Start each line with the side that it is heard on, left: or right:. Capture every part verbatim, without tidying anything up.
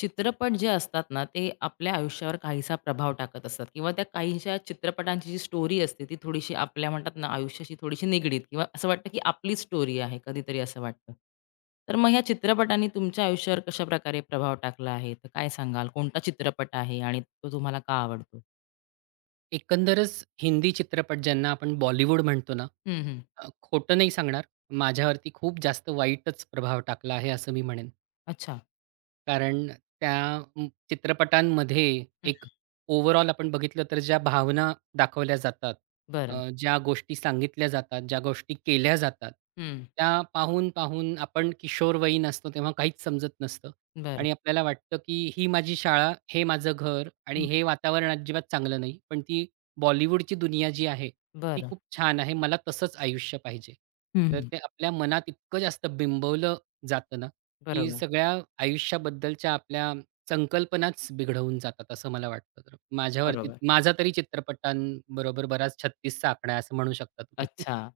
left: चित्रपट जे असतात ना, ते आपल्या आयुष्यावर काहीसा प्रभाव टाकत असतात किंवा त्या काहीशा चित्रपटांची जी स्टोरी असते, ती थोडीशी आपल्या म्हणतात ना, आयुष्याशी थोडीशी निगडीत किंवा असं वाटतं, की आपलीच स्टोरी आहे, कधीतरी असं वाटतं. तर मग ह्या चित्रपटांनी तुमच्या आयुष्यावर कशाप्रकारे प्रभाव टाकला आहे? तर काय सांगाल? कोणता चित्रपट आहे आणि तो तुम्हाला का आवडतो?
right: एकंदरच हिंदी चित्रपट ज्यांना आपण बॉलिवूड म्हणतो ना,
left: हं, हं.
right: अ, खोटं नाही सांगणार, माझ्यावरती खूप जास्त वाईटच प्रभाव टाकला आहे असं मी म्हणेन.
left: अच्छा.
right: कारण त्या म, चित्रपटांमध्ये
left: हं.
right: एक ओव्हरऑल आपण बघितलं तर ज्या भावना दाखवल्या जातात,
left: बरं.
right: अ, ज्या गोष्टी सांगितल्या जातात, ज्या गोष्टी केल्या जातात,
left: हं.
right: त्या पाहून-पाहून आपण किशोरवयीन असतो तेव्हा काहीच समजत नसतं
left: बरं.
right: आणि आपल्याला वाटतं, की ही माझी शाळा, हे माझं घर आणि
left: हं.
right: हे वातावरण अजिबात चांगलं नाही. पण ती बॉलिवूडची दुनिया जी आहे, ती
left: बरं.
right: खूप छान आहे. मला तसंच आयुष्य पाहिजे. तर
left: हं,
right: ते आपल्या मनात इतकं जास्त बिंबवलं जातं ना, की
left: बरोबर,
right: सगळ्या आयुष्याबद्दलच्या आपल्या संकल्पनाच बिघडवून जातात असं मला वाटतं तर. माझ्यावरती
left: बरोबर.
right: माझा तरी चित्रपटांबरोबर बराच छत्तीस चा आकडा आहे असं म्हणू शकता तुम्ही.
left: अच्छा.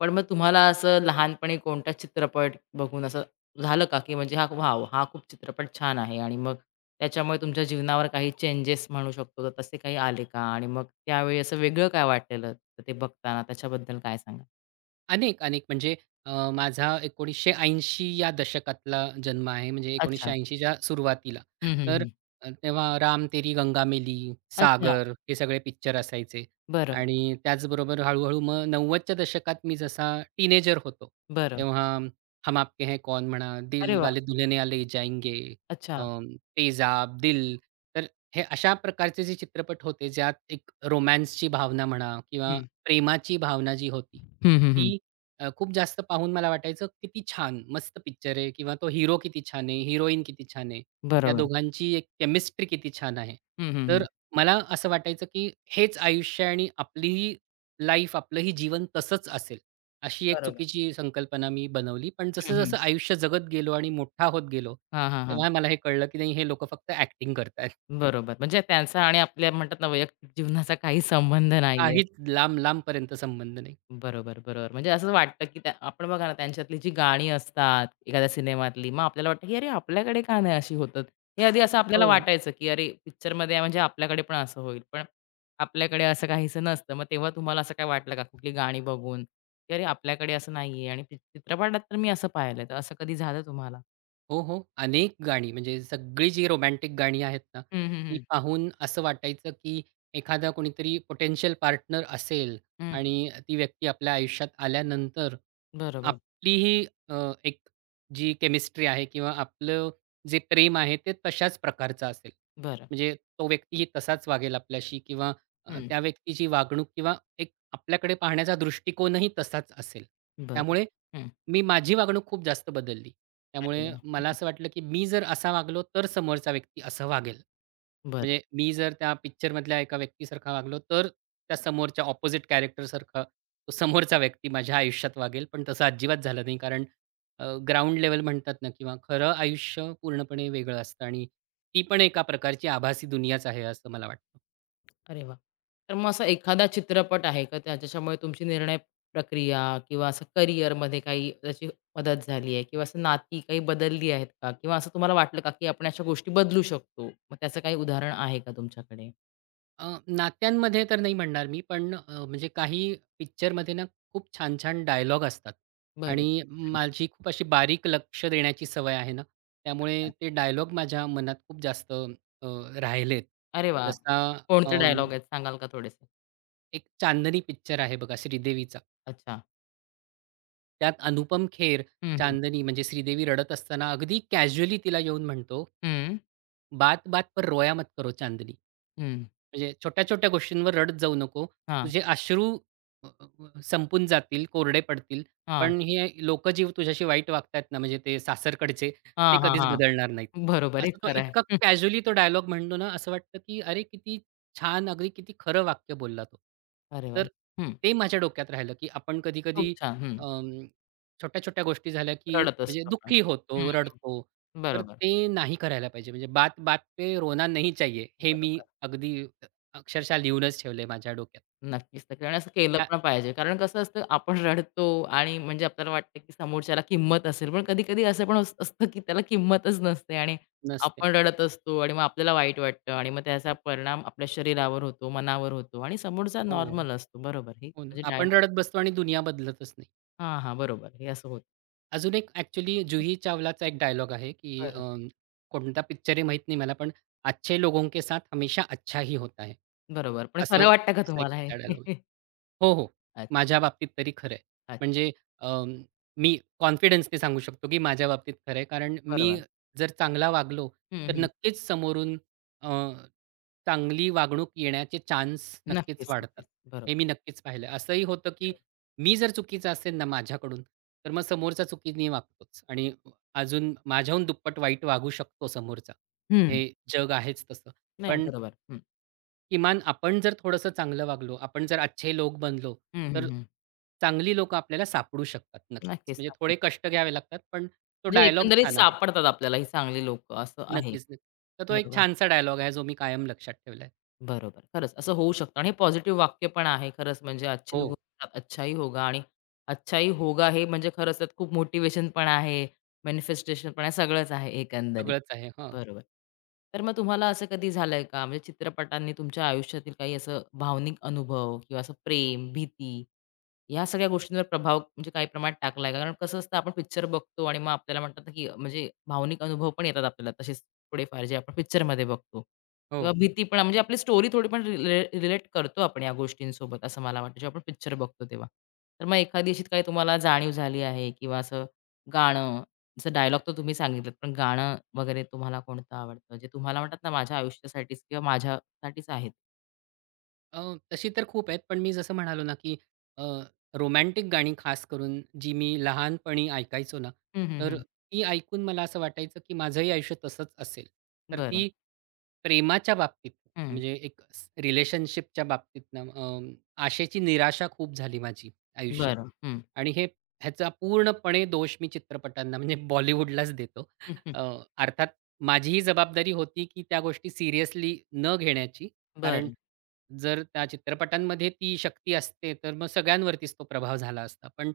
left: पण मग तुम्हाला असं लहानपणी कोणता चित्रपट बघून असं झालं का, की म्हणजे हा वॉव! हा खूप चित्रपट छान आहे आणि मग त्याच्यामुळे तुमच्या जीवनावर काही चेंजेस म्हणू शकतो, तर तसे काही आले का? आणि मग त्यावेळी असं वेगळं काय वाटलेलं, तर ते बघताना त्याच्याबद्दल काय सांगाल?
right: अनेक, अनेक म्हणजे अ, माझा एकोणीसशे ऐंशी या दशकातला जन्म आहे. म्हणजे
left: अच्छा.
right: एकोणीसशे ऐंशीच्या सुरुवातीला.
left: हं, हं,
right: तर
left: हं.
right: अ, तेव्हा राम तेरी गंगा मेली,
left: अच्छा.
right: सागर हे सगळे पिक्चर असायचे
left: बरं,
right: आणि त्याचबरोबर हळू-हळू मग नव्वदच्या दशकात मी जसा टीनेजर होतो,
left: बरं.
right: तेव्हा हम आपके है कौन म्हणा,
left: अरे
right: दिल
left: वाह!
right: वाले दुल्हनिया ले जाएंगे, अ,
left: अच्छा.
right: तेजाब, दिल. तर हे अशा प्रकारचे जे चित्रपट होते, ज्यात एक रोमान्सची भावना म्हणा किंवा
left: हं.
right: प्रेमाची भावना जी होती,
left: हं, हं, हं.
right: ती अ, खूप जास्त पाहून मला वाटायचं, किती छान, मस्त पिक्चर आहे किंवा तो हीरो किती छान आहे, हिरोईन किती छान आहे. त्या
left: बरोबर.
right: दोघांची एक केमिस्ट्री किती छान आहे.
left: हं, हं, हं.
right: तर मला असं वाटायचं, की हेच आयुष्य आहे आणि आपलीही लाईफ, आपलंही जीवन तसंच असेल. अशी एक
left: बरोबर.
right: चुकीची संकल्पना मी बनवली. पण
left: हं, हं.
right: जसं-जसं आयुष्य जगत गेलो आणि मोठा होत गेलो,
left: हां, हां, हां.
right: तेव्हा मला हे कळलं, की नाही हे लोकं फक्त ॲक्टिंग करतायत.
left: बरोबर. म्हणजे त्यांचा आणि आपल्या म्हणतात ना, वैयक्तिक जीवनाचा काही संबंध नाहीये.
right: काहीच लांब-लांबपर्यंत संबंध नाही.
left: बरोबर, बरोबर. म्हणजे असं वाटतं, की त्या आपण बघा ना, त्यांच्यातली जी गाणी असतात एखाद्या सिनेमातली, मग आपल्याला वाटतं, की "अरे, आपल्याकडे का नाही अशी होत?" हे आधी असं आपल्याला
right: हो.
left: वाटायचं, की "अरे, पिक्चरमध्ये म्हणजे आपल्याकडे पण असं होईल." पण आपल्याकडे असं काहीसं नसतं. मग तेव्हा तुम्हाला असं काय वाटलं का कुठली गाणी बघून, की "अरे, आपल्याकडे असं नाहीये" आणि चित चित्रपटात तर मी असं पाहिलंय, तर असं कधी झालं तुम्हाला?
right: हो, हो. अनेक गाणी म्हणजे सगळी जी रोमॅन्टिक गाणी आहेत ना,
left: हं, हं,
right: ती
left: हं.
right: पाहून असं वाटायचं, की एखादा कोणीतरी पोटेन्शियल पार्टनर असेल
left: हं.
right: आणि ती व्यक्ती आपल्या आयुष्यात आल्यानंतर
left: बरोबर.
right: आपलीही अ, एक जी केमिस्ट्री आहे किंवा आपलं जे प्रेम आहे ते तशाच प्रकारचं असेल.
left: बरं.
right: म्हणजे तो व्यक्तीही तसाच वागेल आपल्याशी किंवा अ,
left: हं.
right: त्या व्यक्तीची वागणूक किंवा एक आपल्याकडे पाहण्याचा दृष्टिकोनही तसाच असेल.
left: बरं.
right: त्यामुळे
left: हं.
right: मी माझी वागणूक खूप जास्त बदलली.
left: अरे
right: त्यामुळे
left: वाह!
right: मला
left: हं.
right: असं वाटलं, की मी जर असा वागलो, तर समोरचा व्यक्ती असं वागेल.
left: बरं.
right: म्हणजे मी जर त्या पिक्चरमधल्या एका व्यक्तीसारखा वागलो, तर त्या समोरच्या ऑपोझिट कॅरेक्टरसारखा तो समोरचा व्यक्ती माझ्या आयुष्यात वागेल. पण तसं अजिबात झालं नाही. कारण ग्राउंड लेवल म्हणतात ना किंवा खरं आयुष्य पूर्णपणे वेगळं असतं आणि ती पण एका प्रकारची आभासी दुनियाच आहे, असं मला वाटतं.
left: अरे वा, तर मग असा एखादा चित्रपट आहे का त्या त्याच्यामुळे तुमची निर्णय प्रक्रिया किंवा असं करिअरमध्ये काही त्याची मदत झाली आहे किंवा असं नाती काही बदलली आहेत का? किंवा असं तुम्हाला वाटलं का, की आपण अशा गोष्टी बदलू शकतो? मग त्याचं काही उदाहरण आहे का तुमच्याकडे?
right: अ, नात्यांमध्ये तर नाही म्हणणार मी, पण अ, म्हणजे काही पिक्चरमध्ये ना खूप छान-छान डायलॉग असतात
left: बरोबर.
right: आणि
left: हं.
right: माझी खूप अशी बारीक लक्ष देण्याची सवय आहे ना, त्यामुळे
left: अच्छा.
right: ते डायलॉग माझ्या मनात खूप जास्त अ, राहिलेत.
left: अरे वाह!
right: जसा
left: कोणते
right: अं,
left: डायलॉग आहेत सांगाल का थोडेसे?
right: एक चांदनी पिक्चर आहे बघा श्रीदेवीचा.
left: अच्छा.
right: त्यात अनुपम खेर
left: हं, हं.
right: चांदनी म्हणजे श्रीदेवी रडत असताना अगदी कॅज्युअली तिला येऊन म्हणतो,
left: हं,
right: "बात-बात पर रोया मत करो चांदनी."
left: हं.
right: म्हणजे छोट्या-छोट्या गोष्टींवर रडत जाऊ नको.
left: हां,
right: तुझे अश्रू अ, अ, संपून जातील, कोरडे पडतील.
left: हां.
right: पण हे लोकजीव तुझ्याशी वाईट वागतायत ना, म्हणजे ते सासरकडचे, ते
left: हां,
right: कधीच
left: हां,
right: बदलणार नाहीत.
left: बरोबर आहे.
right: असं तो
left: खरं आहे.
right: इतका
left: हं.
right: कॅज्युअली तो डायलॉग म्हणतो ना, असं वाटतं की अरे किती छान, अगदी किती खरं वाक्य बोलला तो.
left: अरे
right: तर
left: वाह! हं.
right: ते माझ्या डोक्यात राहिलं की आपण कधी-कधी
left: खूप छान. हं.
right: अं, छोट्या-छोट्या गोष्टी झाल्या की
left: रडत
right: म्हणजे
left: असतो आपण.
right: दुःखी
left: हं.
right: होतो, रडतो. तर
left: बरोबर,
right: ते नाही करायला पाहिजे. म्हणजे बात बात पे रोना नहीं चाहिए. हे मी
left: बरोबर.
right: अगदी अक्षरशः लिहूनच ठेवलंय माझ्या डोक्यात.
left: नक्कीच, नक्कीच आणि असं केलं
right: त्या
left: पण पाहिजे. कारण कसं असतं आपण रडतो आणि म्हणजे आपल्याला वाटतं की समोरच्याला किंमत असेल. पण कधी-कधी असं पण अस असतं की त्याला किंमतच नसते आणि
right: नसते.
left: आपण रडत असतो आणि मग आपल्याला वाईट वाटतं आणि मग त्याचा परिणाम आपल्या शरीरावर होतो, मनावर होतो आणि समोरचा
right: हो,
left: नॉर्मल असतो. बरोबर. हे
right: हो ना.
left: म्हणजे डाय
right: आपण रडत बसतो आणि दुनिया बदलतच नाही.
left: हां, हां. बरोबर. हे असं होतं.
right: अजून एक ॲक्चुअली जुही चावलाचा एक डायलॉग आहे, की अ,
left: बरं.
right: कोणता पिक्चर आहे माहीत नाही मला, पण "अच्छे लोगों के साथ हमेशा अच्छा ही होता है."
left: बरोबर. पण
right: असं
left: खरं वाटतं का
right: असा एक
left: तुम्हाला हे?
right: तिचा डायलॉग. हो, हो.
left: अच्छा,
right: माझ्या बाबतीत तरी खरं आहे.
left: अच्छा.
right: म्हणजे अ, मी कॉन्फिडन्सने सांगू शकतो, की माझ्या बाबतीत खरं आहे. कारण मी
left: बरोबर.
right: जर चांगला वागलो,
left: हं,
right: तर
left: हं.
right: नक्कीच समोरून अ, चांगली वागणूक येण्याचे चान्स नक्कीच
left: नक्कीच,
right: वाढतात.
left: नक्कीच. बरोबर.
right: हे मी नक्कीच पाहिलं. असंही होतं, की मी जर चुकीचा असेल ना माझ्याकडून, तर मग समोरचा चुकीने वागतोच आणि अजून माझ्याहून दुप्पट वाईट वागू शकतो समोरचा.
left: हं.
right: हे जग आहेच तसं.
left: नाही
right: पण
left: बरोबर. हं.
right: किमान आपण जर थोडंसं चांगलं वागलो, आपण जर अच्छे लोक बनलो,
left: हं,
right: तर
left: हं, हं.
right: चांगली लोकं आपल्याला सापडू शकतात नक्कीच.
left: नक्कीच,
right: म्हणजे
left: नक्कीच.
right: थोडे कष्ट घ्यावे लागतात, पण तो
left: म्हणजे
right: डायलॉग
left: एकंदरीत
right: छान आहे.
left: सापडतात आपल्याला ही चांगली लोकं असं आहे.
right: नक्कीच, नक्कीच. तर तो एक
left: बरोबर,
right: छानसा डायलॉग आहे, जो मी कायम लक्षात ठेवलाय.
left: बरोबर. खरंच असं होऊ शकतं आणि हे पॉझिटिव्ह वाक्य पण आहे खरंच म्हणजे "अच्छे
right: हो,
left: लोग अच्छा ही होगा" आणि "अच्छा ही होगा" हे म्हणजे खरंच त्यात खूप मोटिव्हेशन पण आहे, मॅनिफेस्टेशन पण आहे, सगळंच आहे एकंदरीत.
right: सगळंच आहे. हां.
left: बरोबर. तर मग तुम्हाला असं कधी झालंय का म्हणजे चित्रपटांनी तुमच्या आयुष्यातील काही असं भावनिक अनुभव किंवा असं प्रेम, भीती ह्या सगळ्या गोष्टींवर प्रभाव म्हणजे काही प्रमाणात टाकलाय का? कारण कसं असतं आपण पिक्चर बघतो आणि मग आपल्याला म्हणतात ना, की म्हणजे भावनिक अनुभव पण येतात आपल्याला तसेच थोडेफार जे आपण पिक्चरमध्ये बघतो
right: हो.
left: किंवा भीती पण म्हणजे आपली स्टोरी थोडी पण रिलेट करतो आपण या गोष्टींसोबत असं मला वाटतं, जेव्हा आपण पिक्चर बघतो तेव्हा. तर मग एखादी अशी काही तुम्हाला जाणीव झाली आहे किंवा असं गाणं, जसं डायलॉग तर तुम्ही सांगितलेत, पण गाणं वगैरे तुम्हाला कोणतं आवडतं? जे तुम्हाला म्हणतात ना, माझ्या आयुष्यासाठीच किंवा माझ्यासाठीच आहेत?
right: अ, तशी तर खूप आहेत, पण मी जसं म्हणालो ना, की रोमॅन्टिक गाणी खास करून जी मी लहानपणी ऐकायचो ना,
left: हं, हं,
right: तर
left: हं.
right: ती ऐकून मला असं वाटायचं, की माझंही आयुष्य तसंच असेल. तर
left: बरं.
right: ती प्रेमाच्या बाबतीत
left: हं.
right: म्हणजे एक स रिलेशनशिपच्या बाबतीत ना अ, आशेची निराशा खूप झाली माझी आयुष्यात
left: बरं. हं.
right: आणि हे ह्याचा पूर्णपणे दोष मी चित्रपटांना म्हणजे बॉलिवूडलाच देतो.
left: हं, हं.
right: अ, अर्थात माझीही जबाबदारी होती, की त्या गोष्टी सीरियसली न घेण्याची. कारण
left: बरं.
right: जर त्या चित्रपटांमध्ये ती शक्ती असते, तर मग सगळ्यांवरतीच तो प्रभाव झाला असता. पण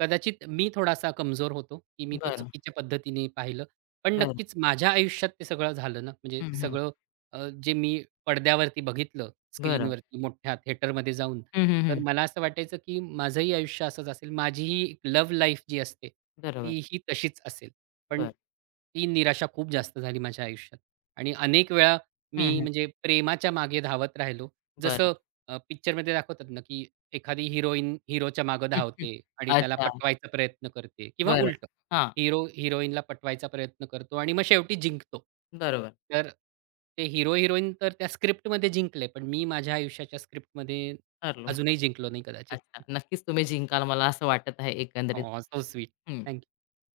right: कदाचित मी थोडासा कमजोर होतो, की मी त्या
left: बरं,
right: चुकीच्या पद्धतीने पाहिलं. पण
left: बरं.
right: नक्कीच माझ्या आयुष्यात ते सगळं झालं ना, म्हणजे
left: हं,
right: ते
left: हं.
right: सगळं अ, जे मी पडद्यावरती बघितलं,
left: बरं.
right: स्क्रीनवरती मोठ्या थिएटरमध्ये जाऊन,
left: हं, हं,
right: तर
left: हं.
right: मला असं वाटायचं, की माझंही आयुष्य असंच असेल. माझीही लव्ह लाईफ जी असते,
left: बरोबर.
right: तीही तशीच असेल. पण
left: बरं.
right: ती निराशा खूप जास्त झाली माझ्या आयुष्यात आणि अनेक वेळा
left: हं,
right: मी
left: हं.
right: म्हणजे प्रेमाच्या मागे धावत राहिलो
left: बरं.
right: जसं अ, पिक्चरमध्ये दाखवतात ना, की एखादी हिरोईन हिरोच्या मागे
left: हं, हं.
right: धावते आणि त्याला
left: अच्छा.
right: पटवायचा प्रयत्न करते किंवा
left: बरं.
right: उलटं.
left: हां.
right: हिरो हिरोईनला पटवायचा प्रयत्न करतो आणि मग शेवटी जिंकतो.
left: बरोबर.
right: तर ते हिरो-हिरोईन तर त्या स्क्रिप्टमध्ये जिंकले, पण मी माझ्या आयुष्याच्या स्क्रिप्टमध्ये
left: ठरलो.
right: अजूनही जिंकलो नाही कदाचित.
left: अच्छा. नक्कीच तुम्ही जिंकाल मला असं वाटत आहे एकंदरीत.
right: So sweet.
left: हं.
right: थँक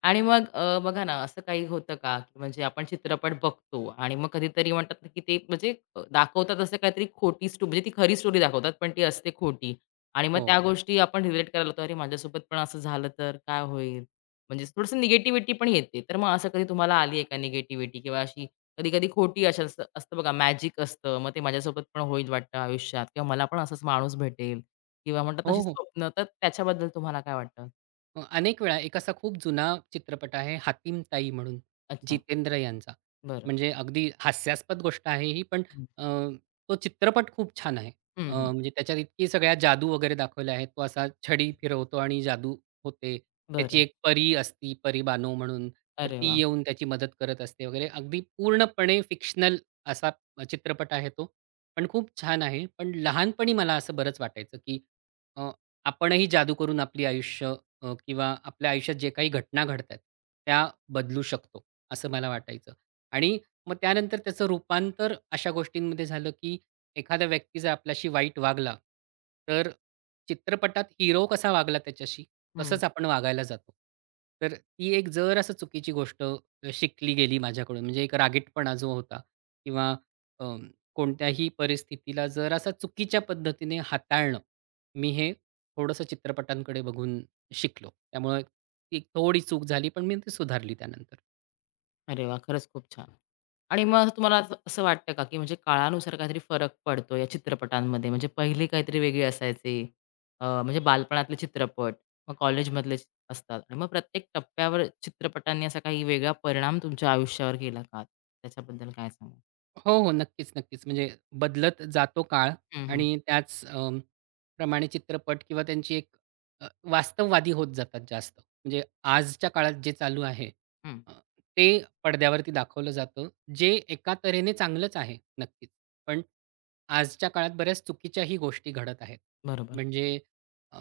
left: आणि मग अ, बघा ना, असं काही होतं का, की म्हणजे आपण चित्रपट बघतो आणि मग कधीतरी म्हणतात ना, की ते म्हणजे अ, दाखवतात असं काहीतरी खोटी स्टो म्हणजे ती खरी स्टोरी दाखवतात, पण ती असते खोटी आणि मग
right: हो.
left: त्या गोष्टी आपण रिलेट करायला लागतो, "अरे, माझ्यासोबत पण असं झालं तर काय होईल?" म्हणजे थोडंसं निगेटिव्हिटी पण येते. तर मग असं कधी तुम्हाला आली आहे का निगेटिव्हिटी किंवा अशी कधी-कधी खोटी अशा असं असतं बघा, मॅजिक असतं, मग ते माझ्यासोबत पण होईल वाटतं आयुष्यात किंवा मला पण असाच माणूस भेटेल किंवा म्हणतात ना, अशी
right: हो, हो.
left: स्वप्न. तर त्याच्याबद्दल तुम्हाला काय वाटतं?
right: अ, अनेक वेळा एक असा खूप जुना चित्रपट आहे हातीम ताई म्हणून
left: अच्छा,
right: जितेंद्र यांचा.
left: बरं.
right: म्हणजे अगदी हास्यास्पद गोष्ट आहे ही पण
left: हं.
right: अ, तो चित्रपट खूप छान आहे.
left: हं,
right: अ,
left: हं.
right: म्हणजे त्याच्यात इतकी सगळ्या जादू वगैरे दाखवल्या आहेत. तो असा छडी फिरवतो आणि जादू होते. त्याची
left: बरं.
right: एक परी असती, परी बानो म्हणून. तर
left: अरे
right: ती
left: वा,
right: येऊन त्याची मदत करत असते वगैरे. अगदी पूर्णपणे फिक्शनल असा चित्रपट आहे तो. पण खूप छान आहे. पण लहानपणी मला असं बरंच वाटायचं, की अ, आपणही जादू करून आपली आयुष्य अ, किंवा आपल्या आयुष्यात जे काही घटना घडतायत, त्या बदलू शकतो, असं मला वाटायचं. आणि मग त्यानंतर त्याचं रूपांतर अशा गोष्टींमध्ये झालं, की एखादा व्यक्ती जर आपल्याशी वाईट वागला, तर चित्रपटात हिरो कसा वागला त्याच्याशी,
left: हं.
right: तसंच आपण वागायला जातो. तर ती एक जर असं चुकीची गोष्ट शिकली गेली माझ्याकडून. म्हणजे एक रागीटपणा जो होता किंवा अ, कोणत्याही परिस्थितीला जरासा चुकीच्या पद्धतीने हाताळणं, मी हे थोडंसं चित्रपटांकडे बघून शिकलो. त्यामुळे ती एक थोडी चूक झाली, पण मी ती सुधारली त्यानंतर.
left: अरे वाह! खरंच खूप छान. आणि मग तुम्हाला असं असं वाटतं का, की म्हणजे काळानुसार काहीतरी फरक पडतो या चित्रपटांमध्ये? म्हणजे पहिले काहीतरी वेगळे असायचे, अ, म्हणजे बालपणातले चित्रपट, मग कॉलेजमधले चि- असतात आणि मग प्रत्येक टप्प्यावर चित्रपटांनी असा काही वेगळा परिणाम तुमच्या आयुष्यावर केला का? त्याच्याबद्दल काय सांगाल?
right: हो, हो. नक्कीच, नक्कीच. म्हणजे बदलत जातो काळ
left: हं, हं.
right: आणि त्याच अ, प्रमाणे चित्रपट किंवा त्यांची एक अ, वास्तववादी होत जातात जास्त. म्हणजे आजच्या काळात जे चालू आहे
left: हं.
right: अ, ते पडद्यावरती दाखवलं जातं, जे एका तऱ्हेने चांगलंच आहे नक्कीच. पण आजच्या काळात बऱ्याच चुकीच्याही गोष्टी घडत आहेत.
left: बरोबर.
right: म्हणजे अ,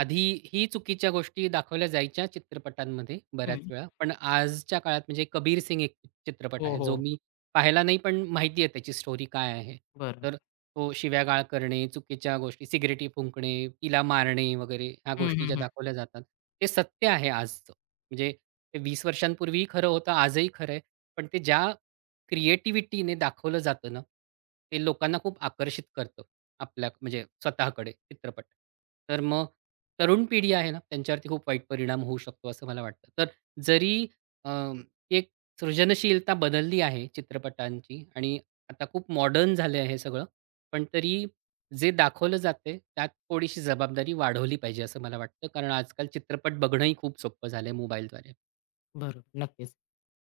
right: आधी ही चुकीच्या गोष्टी दाखवल्या जायच्या चित्रपटांमध्ये बऱ्याच
left: हं.
right: वेळा. पण आजच्या काळात म्हणजे कबीर सिंग एक चित्रपट
left: हो,
right: आहे, जो
left: हो.
right: मी पाहिला नाही, पण माहिती आहे त्याची स्टोरी काय आहे.
left: बरं.
right: तर तो शिव्यागाळ करणे, चुकीच्या गोष्टी, सिगरेटी फुंकणे, तिला मारणे वगैरे ह्या
left: हं,
right: गोष्टी
left: हं,
right: ज्या
left: हं.
right: दाखवल्या जातात, ते सत्य आहे आजचं. म्हणजे ते वीस वर्षांपूर्वीही खरं होतं, आजही खरं आहे. पण ते ज्या क्रिएटिव्हिटीने दाखवलं जातं ना, ते लोकांना खूप आकर्षित करतं आपल्या म्हणजे स्वतःकडे चित्रपट. तर मग तरुण पिढी आहे ना, त्यांच्यावरती खूप वाईट परिणाम होऊ शकतो असं मला वाटतं. तर जरी अ, एक सृजनशीलता बदलली आहे चित्रपटांची आणि आता खूप मॉडर्न झालं आहे हे सगळं. पण तरी जे दाखवलं जाते त्यात थोडीशी जबाबदारी वाढवली पाहिजे असं मला वाटतं. कारण आजकाल चित्रपट बघणंही खूप सोपं झालंय मोबाईलद्वारे.
left: बरोबर, नक्कीच.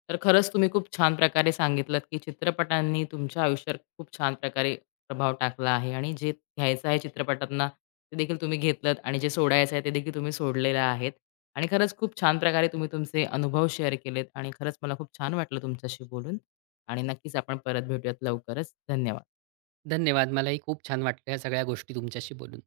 left: तर खरंच तुम्ही खूप छान प्रकारे सांगितलत, की चित्रपटांनी तुमच्या आयुष्यावर खूप छान प्रकारे प्रभाव टाकला आहे आणि जे घ्यायचं आहे चित्रपटांना ते देखील तुम्ही घेतलत आणि जे सोडायचं आहे ते देखील तुम्ही सोडलेलं आहेत. आणि खरंच खूप छान प्रकारे तुम्ही तुमचे अनुभव शेअर केलेत आणि खरंच मला खूप छान वाटलं तुमच्याशी बोलून आणि नक्कीच आपण परत भेटूयात लवकरच. धन्यवाद.
right: धन्यवाद. मलाही खूप छान वाटलं ह्या सगळ्या गोष्टी तुमच्याशी बोलून.